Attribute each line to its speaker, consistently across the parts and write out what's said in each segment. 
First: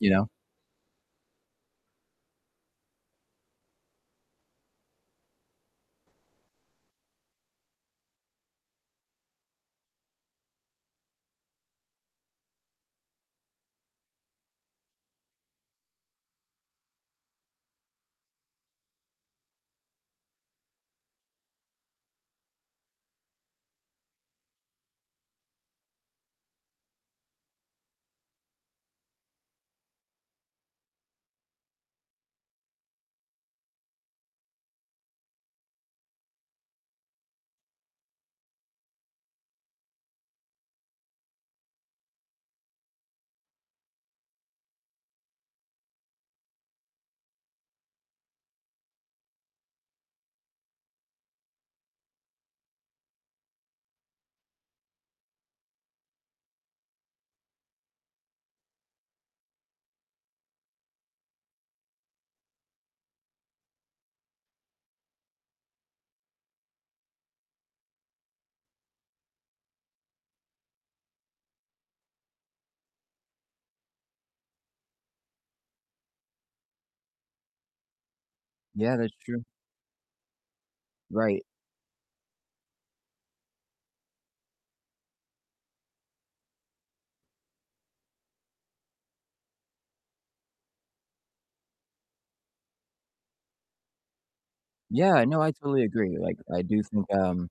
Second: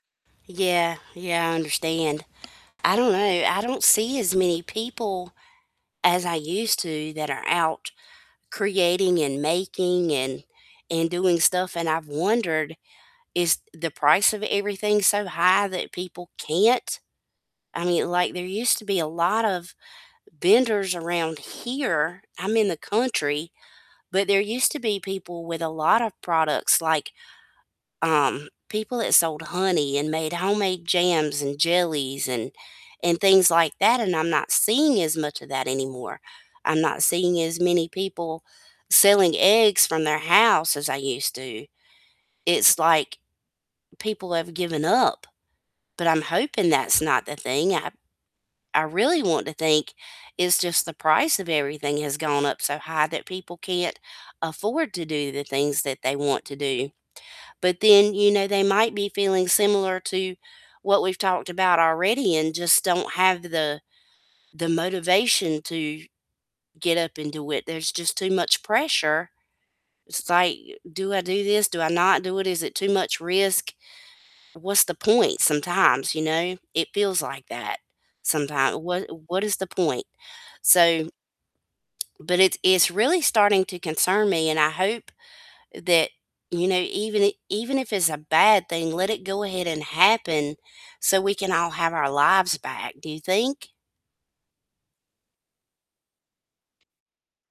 Speaker 1: You know?
Speaker 2: Yeah, yeah, I understand. I don't know, I don't see as many people as I used to that are out creating and making and and doing stuff, and I've wondered, is the price of everything so high that people can't? I mean, like, there used to be a lot of vendors around here. I'm in the country, but there used to be people with a lot of products, like, um, people that sold honey and made homemade jams and jellies and and things like that, and I'm not seeing as much of that anymore. I'm not seeing as many people selling eggs from their house as I used to. It's like people have given up, but I'm hoping that's not the thing, I I really want to think it's just the price of everything has gone up so high that people can't afford to do the things that they want to do. But then, you know, they might be feeling similar to what we've talked about already and just don't have the the motivation to get up and do it. There's just too much pressure. It's like, "Do I do this? Do I not do it? Is it too much risk? What's the point?" Sometimes, you know, it feels like that sometimes.
Speaker 1: Yeah,
Speaker 2: What
Speaker 1: that's
Speaker 2: what
Speaker 1: true.
Speaker 2: is the point? So
Speaker 1: Right.
Speaker 2: but it's it's really starting to concern me, and I hope that, you know, even i even if it's a bad thing, let it go ahead and happen so we can all have our lives back. Do you think?
Speaker 1: Yeah, no, I totally agree. Like, I do think, um,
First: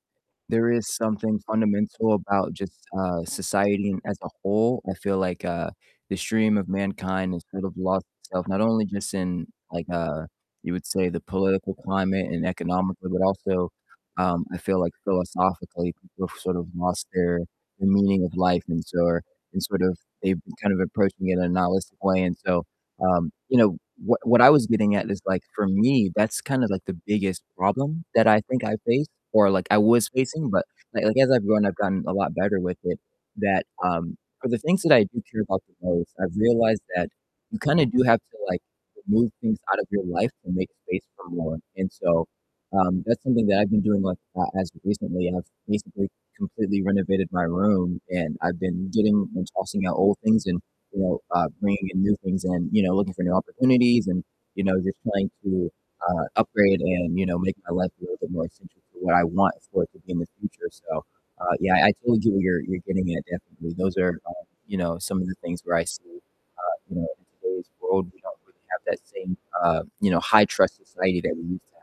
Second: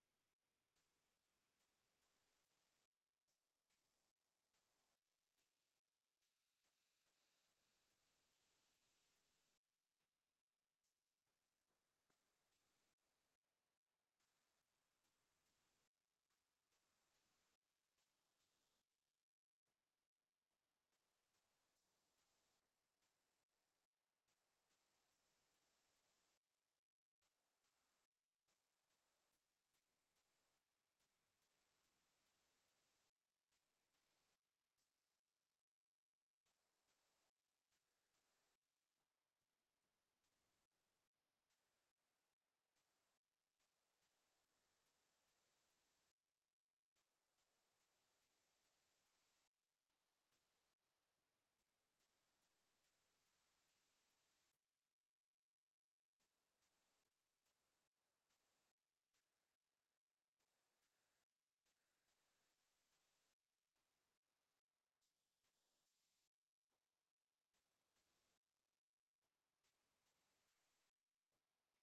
Speaker 1: there is something fundamental about just, uh, society as a whole. I feel like, uh, the stream of mankind has sort of lost itself, not only just in like, uh, you would say the political climate and economically, but also, um, I feel like philosophically people have sort of lost their the meaning of life and so are and sort of they've kind of approached me in a nihilistic way, and so, um, you know, what what I was getting at is like, for me, that's kind of like the biggest problem that I think I've faced or like I was facing, but like like as I've grown, I've gotten a lot better with it, that, um for the things that I do care about the most, I've realized that you kind of do have to, like, remove things out of your life to make space for more, and so um, that's something that I've been doing like, uh, as of recently, and I've basically completely renovated my room, and I've been getting and tossing out old things and, you know, uh, bringing in new things and, you know, looking for new opportunities and, you know, just trying to, uh, upgrade and, you know, make my life a little bit more essential for what I want for it to be in the future, so, uh, yeah, I totally get what you're you're getting at, definitely. Those are, um, you know, some of the things where I see, uh, you know, in today's world, we don't really have that same, uh, you know, high trust society that we used to have.